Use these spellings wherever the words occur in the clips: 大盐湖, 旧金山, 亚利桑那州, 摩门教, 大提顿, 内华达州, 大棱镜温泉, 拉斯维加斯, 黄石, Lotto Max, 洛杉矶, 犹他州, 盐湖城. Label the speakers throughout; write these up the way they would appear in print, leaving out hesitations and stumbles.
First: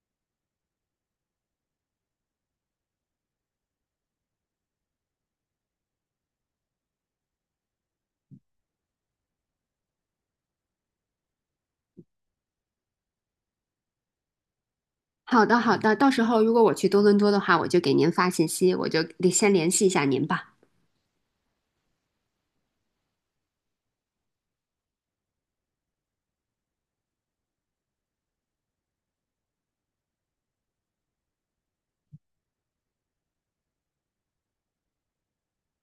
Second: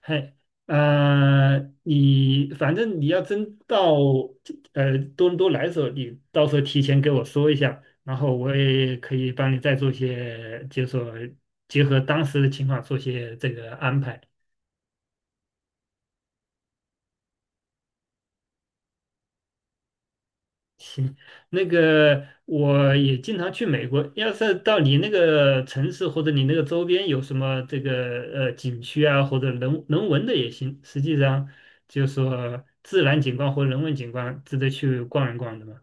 Speaker 1: 嘿，你反正你要真到多伦多来的时候，你到时候提前给我说一下，然后我也可以帮你再做些，就是说结合当时的情况做些这个安排。
Speaker 2: 好的，好的，到时候如果我去多伦多的话，我就给您发信息，我就得先联系一下您吧。
Speaker 1: 行。那个我也经常去美国，要是到你那个城市或者你那个周边有什么这个景区啊，或者人文的也行，实际上就是说自然景观或人文景观值得去逛一逛的嘛。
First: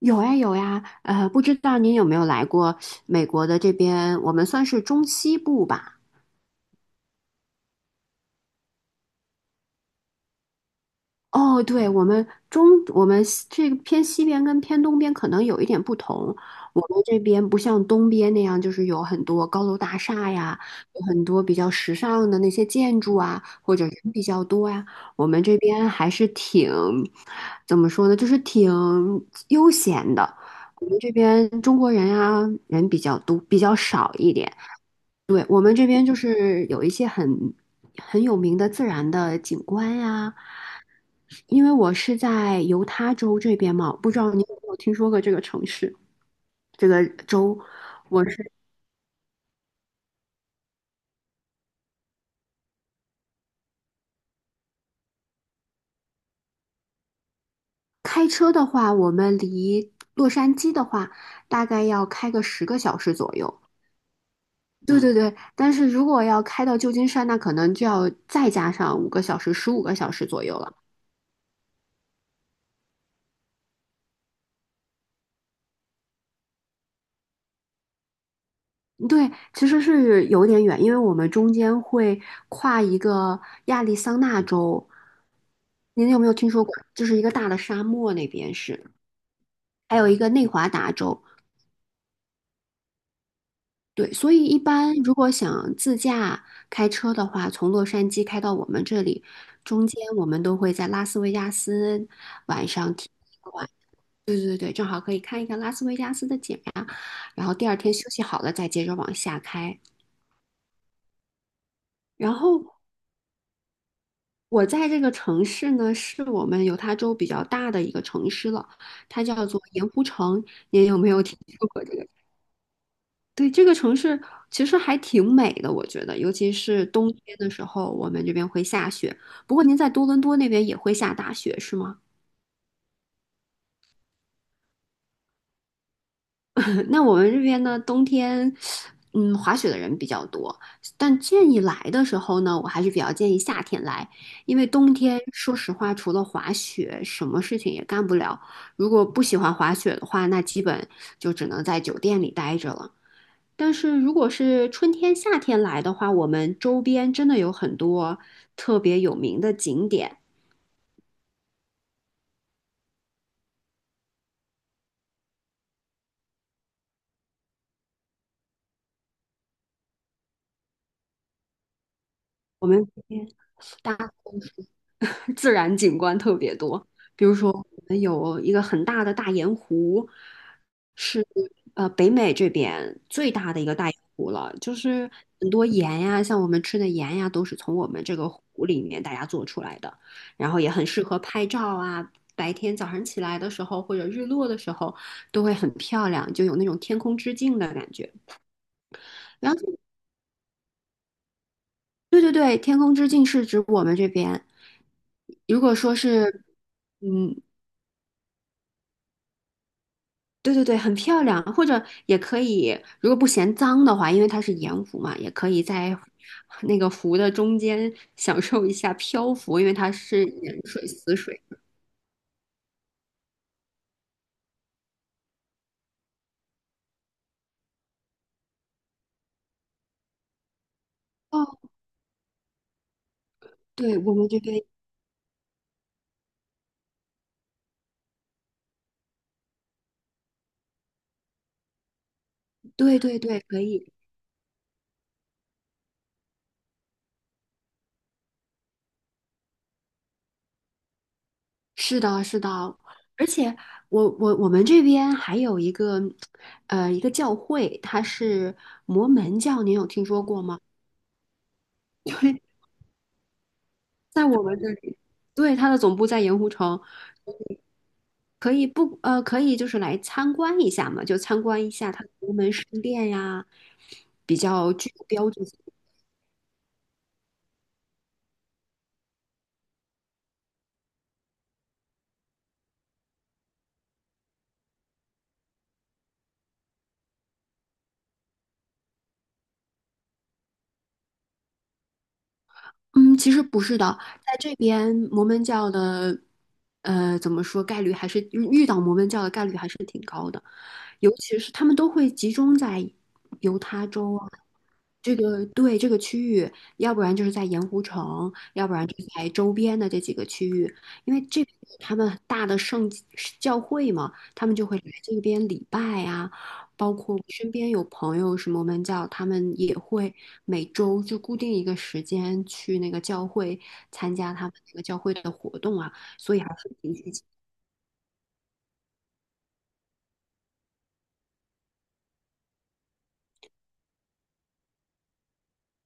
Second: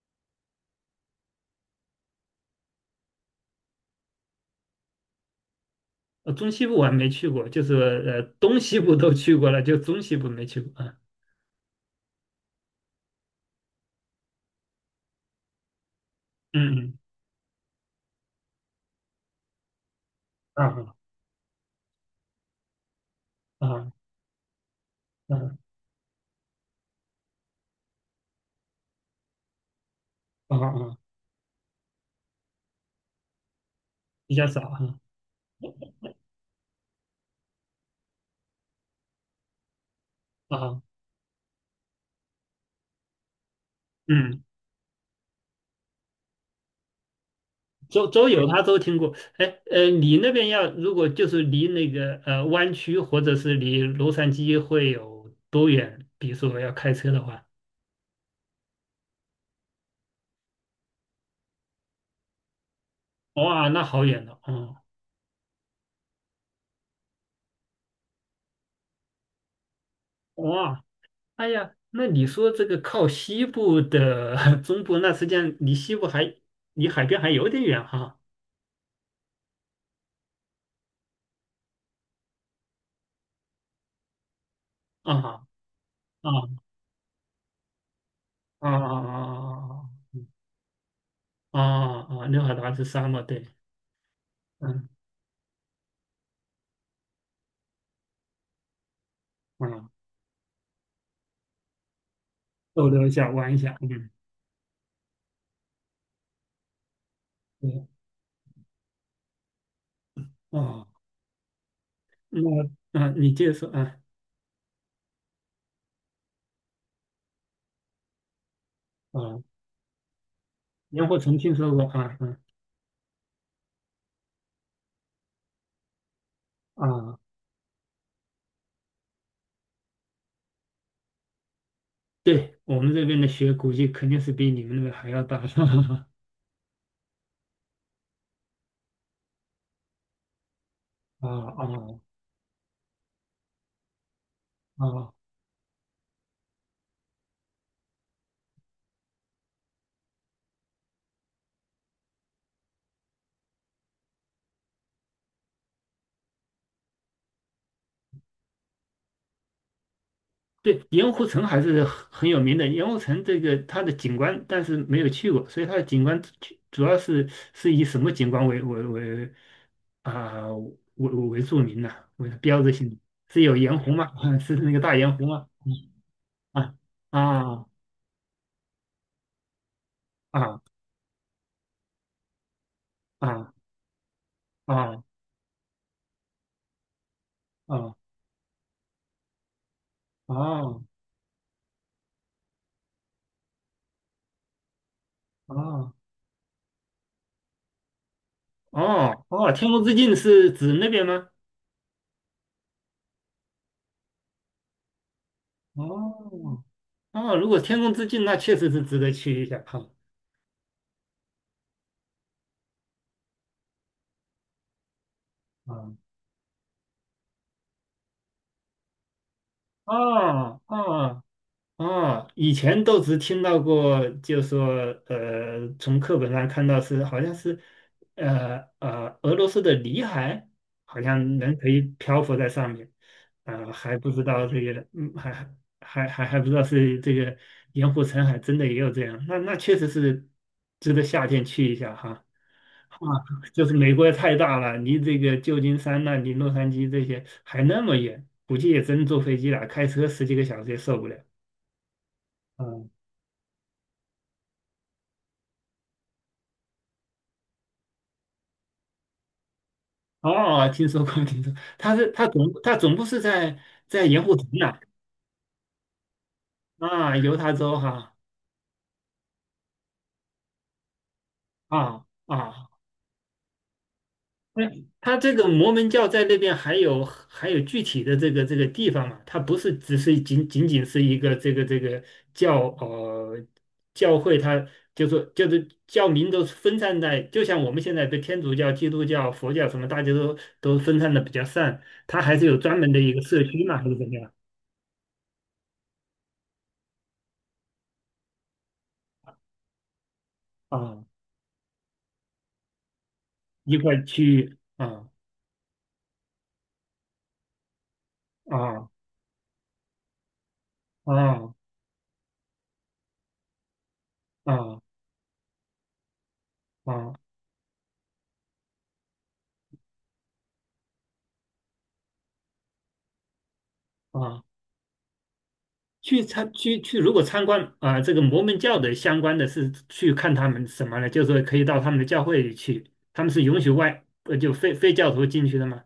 Speaker 2: 有呀，有呀，不知道您有没有来过美国的这边，我们算是中西部吧。
Speaker 1: 中西部我还没去过，就是东西部都去过了，就中西部没去过啊。
Speaker 2: 哦，对，我们西这个偏西边跟偏东边可能有一点不同。我
Speaker 1: 嗯
Speaker 2: 们这边不像东边那样，就是有很多高楼大厦呀，
Speaker 1: 嗯。啊
Speaker 2: 有很多比较时尚的那些建筑啊，或者
Speaker 1: 啊
Speaker 2: 人比较多呀。我们
Speaker 1: 啊
Speaker 2: 这边还是挺，怎么说呢，就是挺悠闲的。
Speaker 1: 啊
Speaker 2: 我
Speaker 1: 啊，
Speaker 2: 们这边中国人啊，人比较多，比较少一
Speaker 1: 比较
Speaker 2: 点。
Speaker 1: 少啊。
Speaker 2: 对，我们这边就是有一些很有名的自然的景观呀，
Speaker 1: 啊。
Speaker 2: 因为我是在犹他州这边嘛，不知道你
Speaker 1: 嗯，
Speaker 2: 有没有听说过这个城市，这个州。
Speaker 1: 周
Speaker 2: 我
Speaker 1: 周游
Speaker 2: 是
Speaker 1: 他都听过。哎。你那边要如果就是离那个湾区或者是离洛杉矶会有多远？比如说要开车的话。
Speaker 2: 开车的话，我们离洛杉矶的话，大概要开个10个小时左右。
Speaker 1: 哇，那好远了哦。
Speaker 2: 对嗯对对，但是如果要开到旧金山，那可能就要再加上五个小时，15个小时左右了。
Speaker 1: 哇，哎呀，那你说这个靠西部的 中部，那实际上离海边还有点远哈。
Speaker 2: 对，其实是有点远，因为我们中间会跨一个亚利桑那州，
Speaker 1: 啊。
Speaker 2: 您有没有听说
Speaker 1: 啊
Speaker 2: 过？就是一个大的沙漠那边
Speaker 1: 啊
Speaker 2: 是，
Speaker 1: 啊
Speaker 2: 还
Speaker 1: 啊
Speaker 2: 有一个内华达州。
Speaker 1: 啊啊！啊！啊啊，六海达是沙漠，对。
Speaker 2: 对，所以一
Speaker 1: 嗯。
Speaker 2: 般如果想自驾开车的话，从洛杉矶开到我们这里，中
Speaker 1: 嗯，
Speaker 2: 间我们都会在拉斯维加斯晚
Speaker 1: 逗
Speaker 2: 上
Speaker 1: 留
Speaker 2: 停
Speaker 1: 一下，
Speaker 2: 一
Speaker 1: 玩一
Speaker 2: 晚。
Speaker 1: 下。嗯。
Speaker 2: 对对对，正好可以看一看拉斯维加斯的景呀，然后第二
Speaker 1: 对。
Speaker 2: 天休息好了再接着往下开。
Speaker 1: 啊。
Speaker 2: 然
Speaker 1: 那
Speaker 2: 后
Speaker 1: 啊，你接着说啊。
Speaker 2: 我在这个城市呢，是我们犹他州比较大的一个城市了，它
Speaker 1: 啊，
Speaker 2: 叫做盐湖城。您有
Speaker 1: 年
Speaker 2: 没
Speaker 1: 货
Speaker 2: 有
Speaker 1: 曾
Speaker 2: 听
Speaker 1: 听
Speaker 2: 说
Speaker 1: 说过
Speaker 2: 过这个？
Speaker 1: 啊。嗯。
Speaker 2: 对，这个城市其实还挺美的，我觉得，尤其是冬
Speaker 1: 啊。
Speaker 2: 天的时候，我们这边会下雪。不过您在多伦多那边也会下大雪，是吗？
Speaker 1: 对我们这边的雪估计肯定是比你们那边还要大。
Speaker 2: 那我们这边呢，冬天，滑雪的人比较多，但
Speaker 1: 啊
Speaker 2: 建议
Speaker 1: 啊
Speaker 2: 来的时候呢，我还是比较建议夏天来，因为冬
Speaker 1: 啊。
Speaker 2: 天说实话，除了滑雪，什么事情也干不了。如果不喜欢滑雪的话，那基本就只能在酒店里待着了。但是如果是春天、夏天来的话，我们周边真的有很多特别有名的景点，
Speaker 1: 对，盐湖城还是很有名的。盐湖城这个它的景观，但是没有去过，所以它的景观主要是是以什么景观啊、为著名呢、为标
Speaker 2: 我
Speaker 1: 志性
Speaker 2: 们。
Speaker 1: 的。是有盐湖吗？是那个大盐湖吗？
Speaker 2: 自
Speaker 1: 嗯。
Speaker 2: 然景观特别多。比如说，
Speaker 1: 啊
Speaker 2: 我们有一个很大的大盐湖，
Speaker 1: 啊啊
Speaker 2: 是北美这边最
Speaker 1: 啊
Speaker 2: 大的一个大盐湖了，
Speaker 1: 啊
Speaker 2: 就
Speaker 1: 啊。
Speaker 2: 是很多盐呀，像我们吃的盐呀，都是从我
Speaker 1: 哦
Speaker 2: 们这个湖里面大家做出来的，然后也
Speaker 1: 哦
Speaker 2: 很适合拍照啊。白天早上起来的时候，或者日落的时候，都会很漂亮，就有那种天空之镜的感觉。
Speaker 1: 哦哦！
Speaker 2: 然后，
Speaker 1: 天空之镜是指那边吗？
Speaker 2: 对对对，天空之镜是指我们这边。如果说是，
Speaker 1: 哦哦。
Speaker 2: 嗯，
Speaker 1: 如果天空之镜，那确实是值得去一下哈。
Speaker 2: 对对对，很漂亮，或者也可以，如果不嫌脏的话，因为它是盐湖嘛，也可以在
Speaker 1: 啊。
Speaker 2: 那个湖的中间享受一下漂浮，因为它是
Speaker 1: 哦
Speaker 2: 盐水、死
Speaker 1: 哦。
Speaker 2: 水。
Speaker 1: 啊，以前都只听到过，就说从课本上看到好像是，俄罗斯的里海好像
Speaker 2: 哦，
Speaker 1: 人可以漂浮在上面。还
Speaker 2: 对，
Speaker 1: 不
Speaker 2: 我
Speaker 1: 知
Speaker 2: 们这
Speaker 1: 道这
Speaker 2: 边，
Speaker 1: 个。嗯。还不知道是这个盐湖城海真的也有这样，那确实是值得夏天去一下哈。啊。
Speaker 2: 对对对，可
Speaker 1: 就是
Speaker 2: 以，
Speaker 1: 美国太大了，离这个旧金山呐、离洛杉矶这些还那么远，估计也真坐飞机了，开车十几个小时也受不了。
Speaker 2: 是的，是的，
Speaker 1: 嗯。
Speaker 2: 而且我们这边还有一个，一个教会，它是摩门教，您有听说
Speaker 1: 哦。
Speaker 2: 过吗？
Speaker 1: 哦哦，听说过，听说过。他是
Speaker 2: 对，
Speaker 1: 他总部是在盐
Speaker 2: 在
Speaker 1: 湖
Speaker 2: 我
Speaker 1: 城
Speaker 2: 们这
Speaker 1: 呐。
Speaker 2: 里，对，它的总部在盐湖城。
Speaker 1: 啊。犹他州哈。
Speaker 2: 可以不呃，可以就是来参观一下嘛，就参观一下它
Speaker 1: 啊
Speaker 2: 的龙门石
Speaker 1: 啊。
Speaker 2: 殿呀，比
Speaker 1: 那
Speaker 2: 较具有
Speaker 1: 他
Speaker 2: 标
Speaker 1: 这
Speaker 2: 志
Speaker 1: 个
Speaker 2: 性。
Speaker 1: 摩门教在那边还有具体的这个地方嘛？它不是只是仅仅是一个这个教呃教会它，就是教民都分散在，就像我们现在的天主教、基督教、佛教什么，大家都分散的比较散，它还是有专门的一
Speaker 2: 嗯，
Speaker 1: 个
Speaker 2: 其
Speaker 1: 社
Speaker 2: 实不
Speaker 1: 区
Speaker 2: 是
Speaker 1: 嘛，还是
Speaker 2: 的，
Speaker 1: 怎么样？
Speaker 2: 在这边摩门教的，怎么说概率还是遇到摩门教的概率还是挺高的。
Speaker 1: 啊，
Speaker 2: 尤其是他们都会集中在犹
Speaker 1: 一
Speaker 2: 他
Speaker 1: 块儿
Speaker 2: 州啊，
Speaker 1: 去啊。
Speaker 2: 这个对这个区域，要不然就是在盐湖城，要不然
Speaker 1: 啊
Speaker 2: 就在周边的这几个区域，因为这
Speaker 1: 啊
Speaker 2: 边有他们大的圣教会嘛，他们就会来
Speaker 1: 啊
Speaker 2: 这边礼拜啊。包
Speaker 1: 啊
Speaker 2: 括我身边有朋友什么门教，他们也会每周就固定一个时间去那个教会参加他
Speaker 1: 啊。
Speaker 2: 们那个教会的活动啊，
Speaker 1: 去
Speaker 2: 所以还
Speaker 1: 参
Speaker 2: 是
Speaker 1: 去
Speaker 2: 挺
Speaker 1: 去，如
Speaker 2: 聚
Speaker 1: 果参观啊这个摩门教的相关的是去看他们什么呢？就是说可以到他们的教会里去，他们是允许就非教徒进去的吗？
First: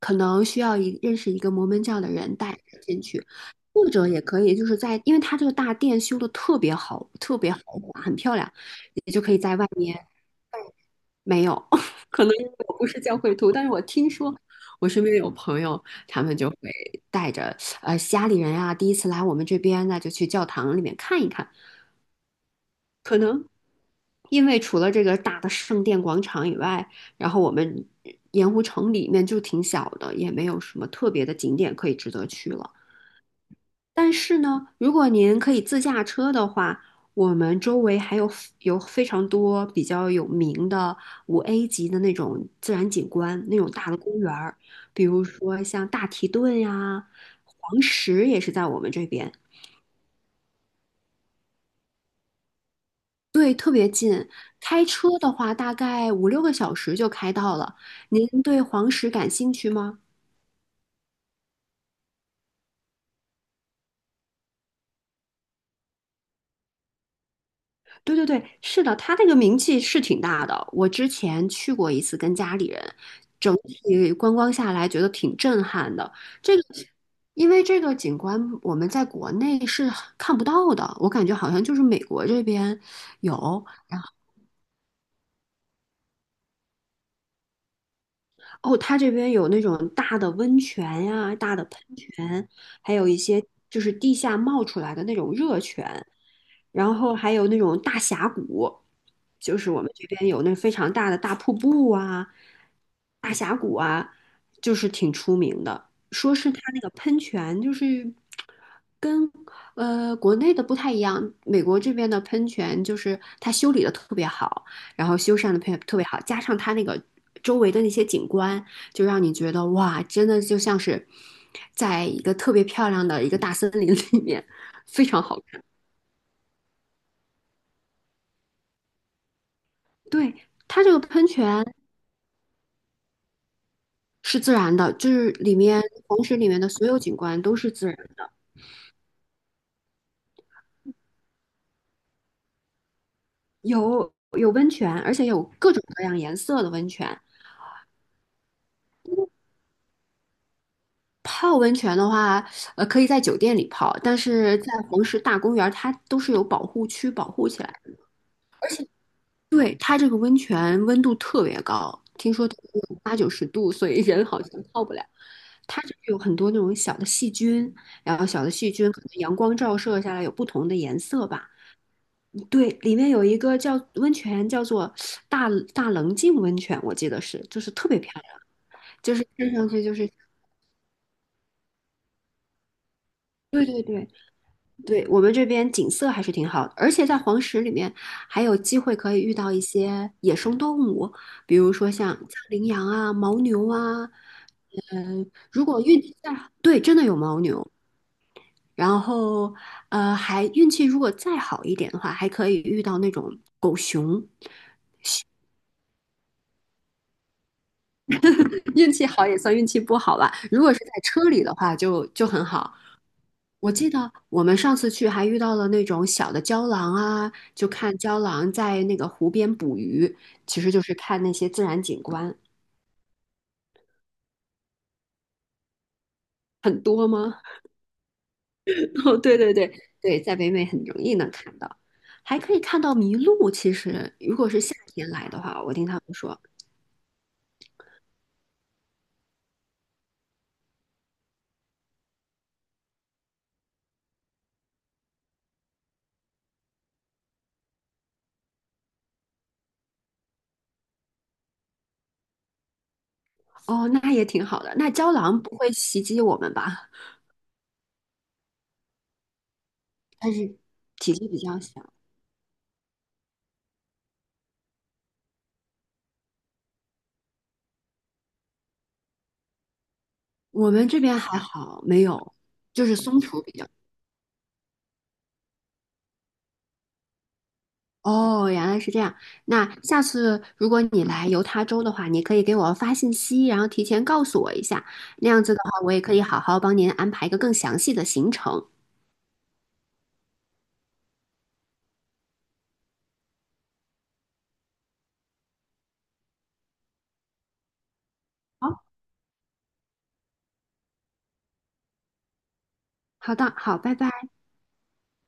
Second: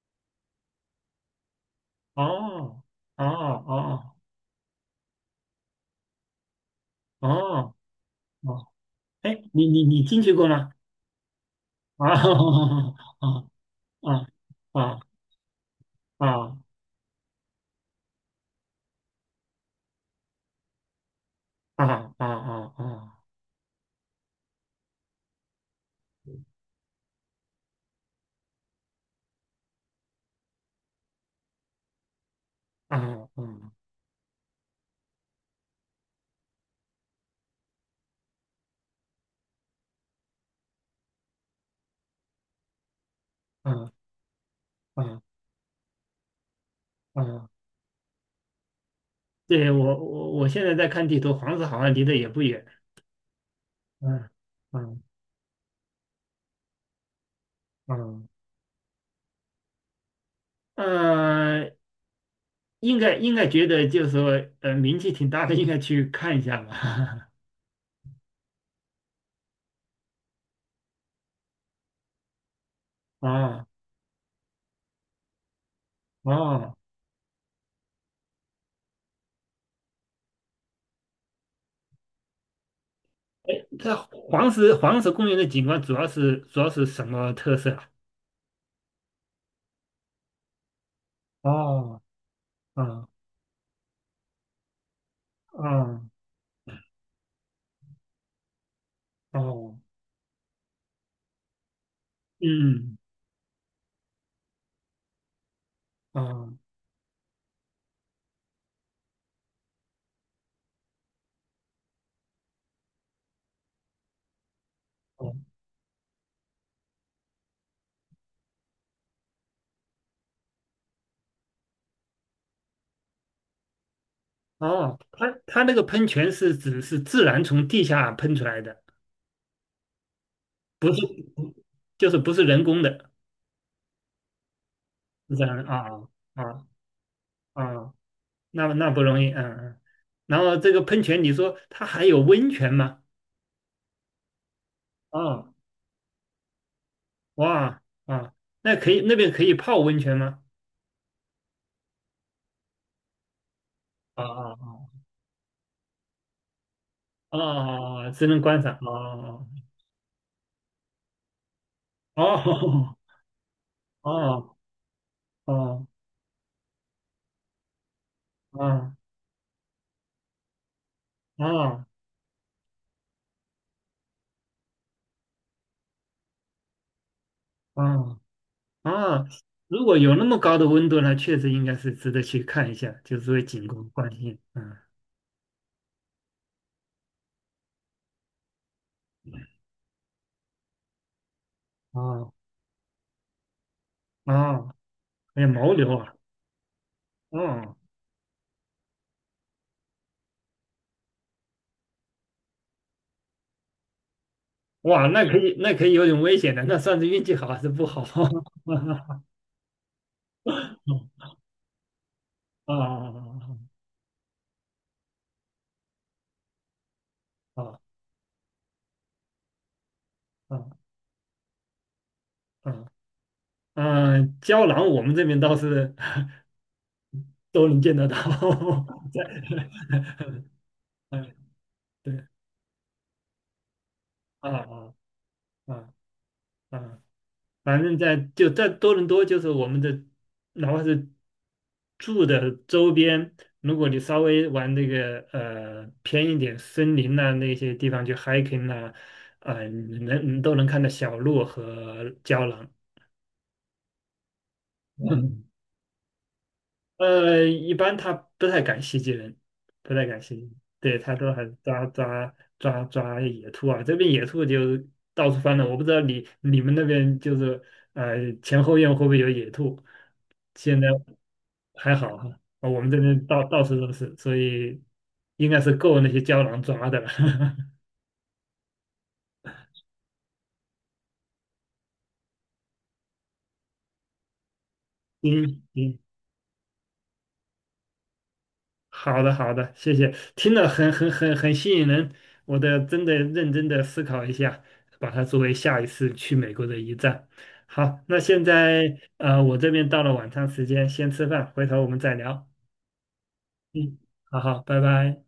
Speaker 2: 可能需要一认识一个摩门教的人带着
Speaker 1: 哦
Speaker 2: 进去，或
Speaker 1: 哦
Speaker 2: 者也可以就是在，因为它这个大殿修的特别好，
Speaker 1: 哦
Speaker 2: 特别豪
Speaker 1: 哦
Speaker 2: 华，很漂亮，
Speaker 1: 哦。
Speaker 2: 也就可
Speaker 1: 哎，
Speaker 2: 以在外
Speaker 1: 你
Speaker 2: 面
Speaker 1: 进去过吗？
Speaker 2: 没有，可能因为我
Speaker 1: 啊。
Speaker 2: 不 是教会徒，但是我听
Speaker 1: 啊
Speaker 2: 说我身边有朋友，他
Speaker 1: 啊啊
Speaker 2: 们就会
Speaker 1: 啊
Speaker 2: 带着家里人啊，第一次来我们这边，那就去教堂里面看一看，
Speaker 1: 啊啊啊啊啊
Speaker 2: 因为除了这个大的圣殿广场以外，然后我们盐湖城里面就挺小的，也没有什么特别的景点可以值得去了。
Speaker 1: 啊啊
Speaker 2: 但是呢，如果您可以自驾车的话，我们周围还有 有非常多比较有名的5A级的那种自然景观，那种大的公园儿，
Speaker 1: 啊！
Speaker 2: 比
Speaker 1: 啊
Speaker 2: 如说像大提顿呀、
Speaker 1: 啊。
Speaker 2: 黄石也是在我们这边，
Speaker 1: 对，我现在在看地图，黄石好像离得也不远。
Speaker 2: 对，特别近。
Speaker 1: 嗯
Speaker 2: 开
Speaker 1: 嗯
Speaker 2: 车的话，大概五六个小时就开到了。您
Speaker 1: 嗯。
Speaker 2: 对黄石感兴趣吗？
Speaker 1: 嗯，应该觉得就是说，名气挺大的，应该去看一下吧。
Speaker 2: 对对对，是的，他那个名气是挺大的。我之前去过一次，跟家里人，整
Speaker 1: 哦
Speaker 2: 体观光下来觉得挺震撼的。这个，
Speaker 1: 哦。
Speaker 2: 因为这个景观我们在国内是看不到的，我感觉好像就是美国这边有，
Speaker 1: 哎，它
Speaker 2: 然后
Speaker 1: 黄石公园的景观主要是什么特色啊。
Speaker 2: 哦，他这边有那种大的温泉呀、大的喷
Speaker 1: 哦
Speaker 2: 泉，还有
Speaker 1: 哦
Speaker 2: 一些就是地下冒出来的那种热
Speaker 1: 哦
Speaker 2: 泉。然后还有那种大峡谷，就是
Speaker 1: 哦。
Speaker 2: 我们这边有那非常大的大瀑布啊、
Speaker 1: 嗯。
Speaker 2: 大峡谷啊，就是挺出名的。说是
Speaker 1: 哦
Speaker 2: 它那个喷泉，就是跟国内的不太一样，美国这边的喷泉就是它修理的特别好，然后
Speaker 1: 哦
Speaker 2: 修缮的特别好，加上它那个周围的那些景观，就让你觉得哇，真的就像是在一个特别漂亮的一个大森林里面，
Speaker 1: 哦。
Speaker 2: 非常
Speaker 1: 它
Speaker 2: 好。
Speaker 1: 它那个喷泉是指是自然从地下喷出来的，
Speaker 2: 对，它这个喷泉
Speaker 1: 就是不是人工的，
Speaker 2: 是自然的，就是
Speaker 1: 是这
Speaker 2: 里
Speaker 1: 样的
Speaker 2: 面
Speaker 1: 啊。
Speaker 2: 黄石
Speaker 1: 啊。
Speaker 2: 里面
Speaker 1: 啊
Speaker 2: 的所有景观都是自
Speaker 1: 啊
Speaker 2: 然的，
Speaker 1: 那不容易。嗯嗯。然后这个喷泉，你说它还有温泉吗？
Speaker 2: 有温泉，而且有
Speaker 1: 啊、
Speaker 2: 各种各样颜色的温泉。
Speaker 1: 哇啊。那可以，那边可以泡温泉吗？
Speaker 2: 泡温泉的话，可以在酒店里泡，但
Speaker 1: 啊
Speaker 2: 是在
Speaker 1: 啊
Speaker 2: 黄石大公园，它都是有保护区保
Speaker 1: 啊！
Speaker 2: 护起来
Speaker 1: 啊！
Speaker 2: 的。
Speaker 1: 哦，只能观赏。哦。
Speaker 2: 对，它这个温泉温度特别高，听说得有
Speaker 1: 哦
Speaker 2: 八九十度，所以人好
Speaker 1: 哦
Speaker 2: 像泡不了。
Speaker 1: 哦
Speaker 2: 它
Speaker 1: 哦
Speaker 2: 这有很多那种小的细菌，然后小的细菌
Speaker 1: 哦
Speaker 2: 可能阳光照射下来有不同的颜色吧。
Speaker 1: 哦
Speaker 2: 对，里面有一个叫温泉，叫做大大棱镜温泉，我记得是，就是特别漂
Speaker 1: 哦！
Speaker 2: 亮，就是
Speaker 1: 哦，
Speaker 2: 看上去
Speaker 1: 如
Speaker 2: 就
Speaker 1: 果
Speaker 2: 是，
Speaker 1: 有那么高的温度呢，确实应该是值得去看一下，就是为
Speaker 2: 对
Speaker 1: 景
Speaker 2: 对
Speaker 1: 观
Speaker 2: 对
Speaker 1: 关心。嗯。
Speaker 2: 对，我们这边景色还是挺好的，而且在黄石里面还有机会可以遇到一些野生动物，比如说像
Speaker 1: 哦
Speaker 2: 羚羊啊、牦牛啊，
Speaker 1: 哦。
Speaker 2: 嗯、
Speaker 1: 哎呀，
Speaker 2: 如
Speaker 1: 牦
Speaker 2: 果
Speaker 1: 牛
Speaker 2: 运
Speaker 1: 啊。
Speaker 2: 气再好，对，真的有牦牛，
Speaker 1: 嗯。
Speaker 2: 然后还运气如果再好一点的话，还可以遇到那种狗熊。
Speaker 1: 哇，那可以，那可以有点危险的，那算是运气好还是不好？
Speaker 2: 运气好也算运气不好吧。如果是在车
Speaker 1: 嗯。
Speaker 2: 里的话就很
Speaker 1: 啊
Speaker 2: 好。
Speaker 1: 啊
Speaker 2: 我记得我们上次去还遇到了那种小的郊狼啊，就
Speaker 1: 啊
Speaker 2: 看郊狼在那个湖边捕鱼，
Speaker 1: 啊
Speaker 2: 其
Speaker 1: 啊
Speaker 2: 实就是看那些自然景观。
Speaker 1: 啊！嗯，胶囊我们这边倒是
Speaker 2: 很多吗？
Speaker 1: 都能见得到。
Speaker 2: 哦，
Speaker 1: 在。
Speaker 2: 对对对对，在北美很容 易能
Speaker 1: 嗯。
Speaker 2: 看到，
Speaker 1: 对。
Speaker 2: 还可以看到麋鹿。其实如果
Speaker 1: 啊
Speaker 2: 是夏
Speaker 1: 啊
Speaker 2: 天来的话，我听
Speaker 1: 啊
Speaker 2: 他们说，
Speaker 1: 啊。反正就在多伦多，就是我们的，哪怕是住的周边，如果你稍微往那个偏一点森林呐、那些地方去 hiking 呐、啊，你都能看到小鹿和胶囊。
Speaker 2: 哦，那也挺好的。那郊狼不 会袭击我们吧？
Speaker 1: 一般他不太敢袭击人，不太敢
Speaker 2: 它
Speaker 1: 袭击。
Speaker 2: 是
Speaker 1: 对，
Speaker 2: 体
Speaker 1: 他
Speaker 2: 积
Speaker 1: 都
Speaker 2: 比
Speaker 1: 还
Speaker 2: 较小。
Speaker 1: 抓野兔啊，这边野兔就到处翻了。我不知道你们那边就是前后院会不会有野兔？
Speaker 2: 我
Speaker 1: 现在
Speaker 2: 们这边还好，
Speaker 1: 还
Speaker 2: 没
Speaker 1: 好
Speaker 2: 有，
Speaker 1: 哈。啊，我
Speaker 2: 就
Speaker 1: 们
Speaker 2: 是
Speaker 1: 这
Speaker 2: 松
Speaker 1: 边
Speaker 2: 鼠
Speaker 1: 到
Speaker 2: 比
Speaker 1: 到
Speaker 2: 较。
Speaker 1: 处都是，所以应该是够那些胶囊抓的了。
Speaker 2: 哦，原来是这样。那下次如果你来犹他州的话，你可以给我发信息，然后提前告诉我一下。那样子的
Speaker 1: 嗯
Speaker 2: 话，我
Speaker 1: 嗯。
Speaker 2: 也可以好好帮您安排一个更详细的行程。
Speaker 1: 好的，好的，谢谢，听了很吸引人。我得真的认真的思考一下，把它作为下一次去美国的一站。好，那现
Speaker 2: 好，
Speaker 1: 在我这边到了晚餐时间，先吃饭，回头我们再聊。
Speaker 2: 好的，好，拜
Speaker 1: 嗯。
Speaker 2: 拜。
Speaker 1: 好好，拜拜。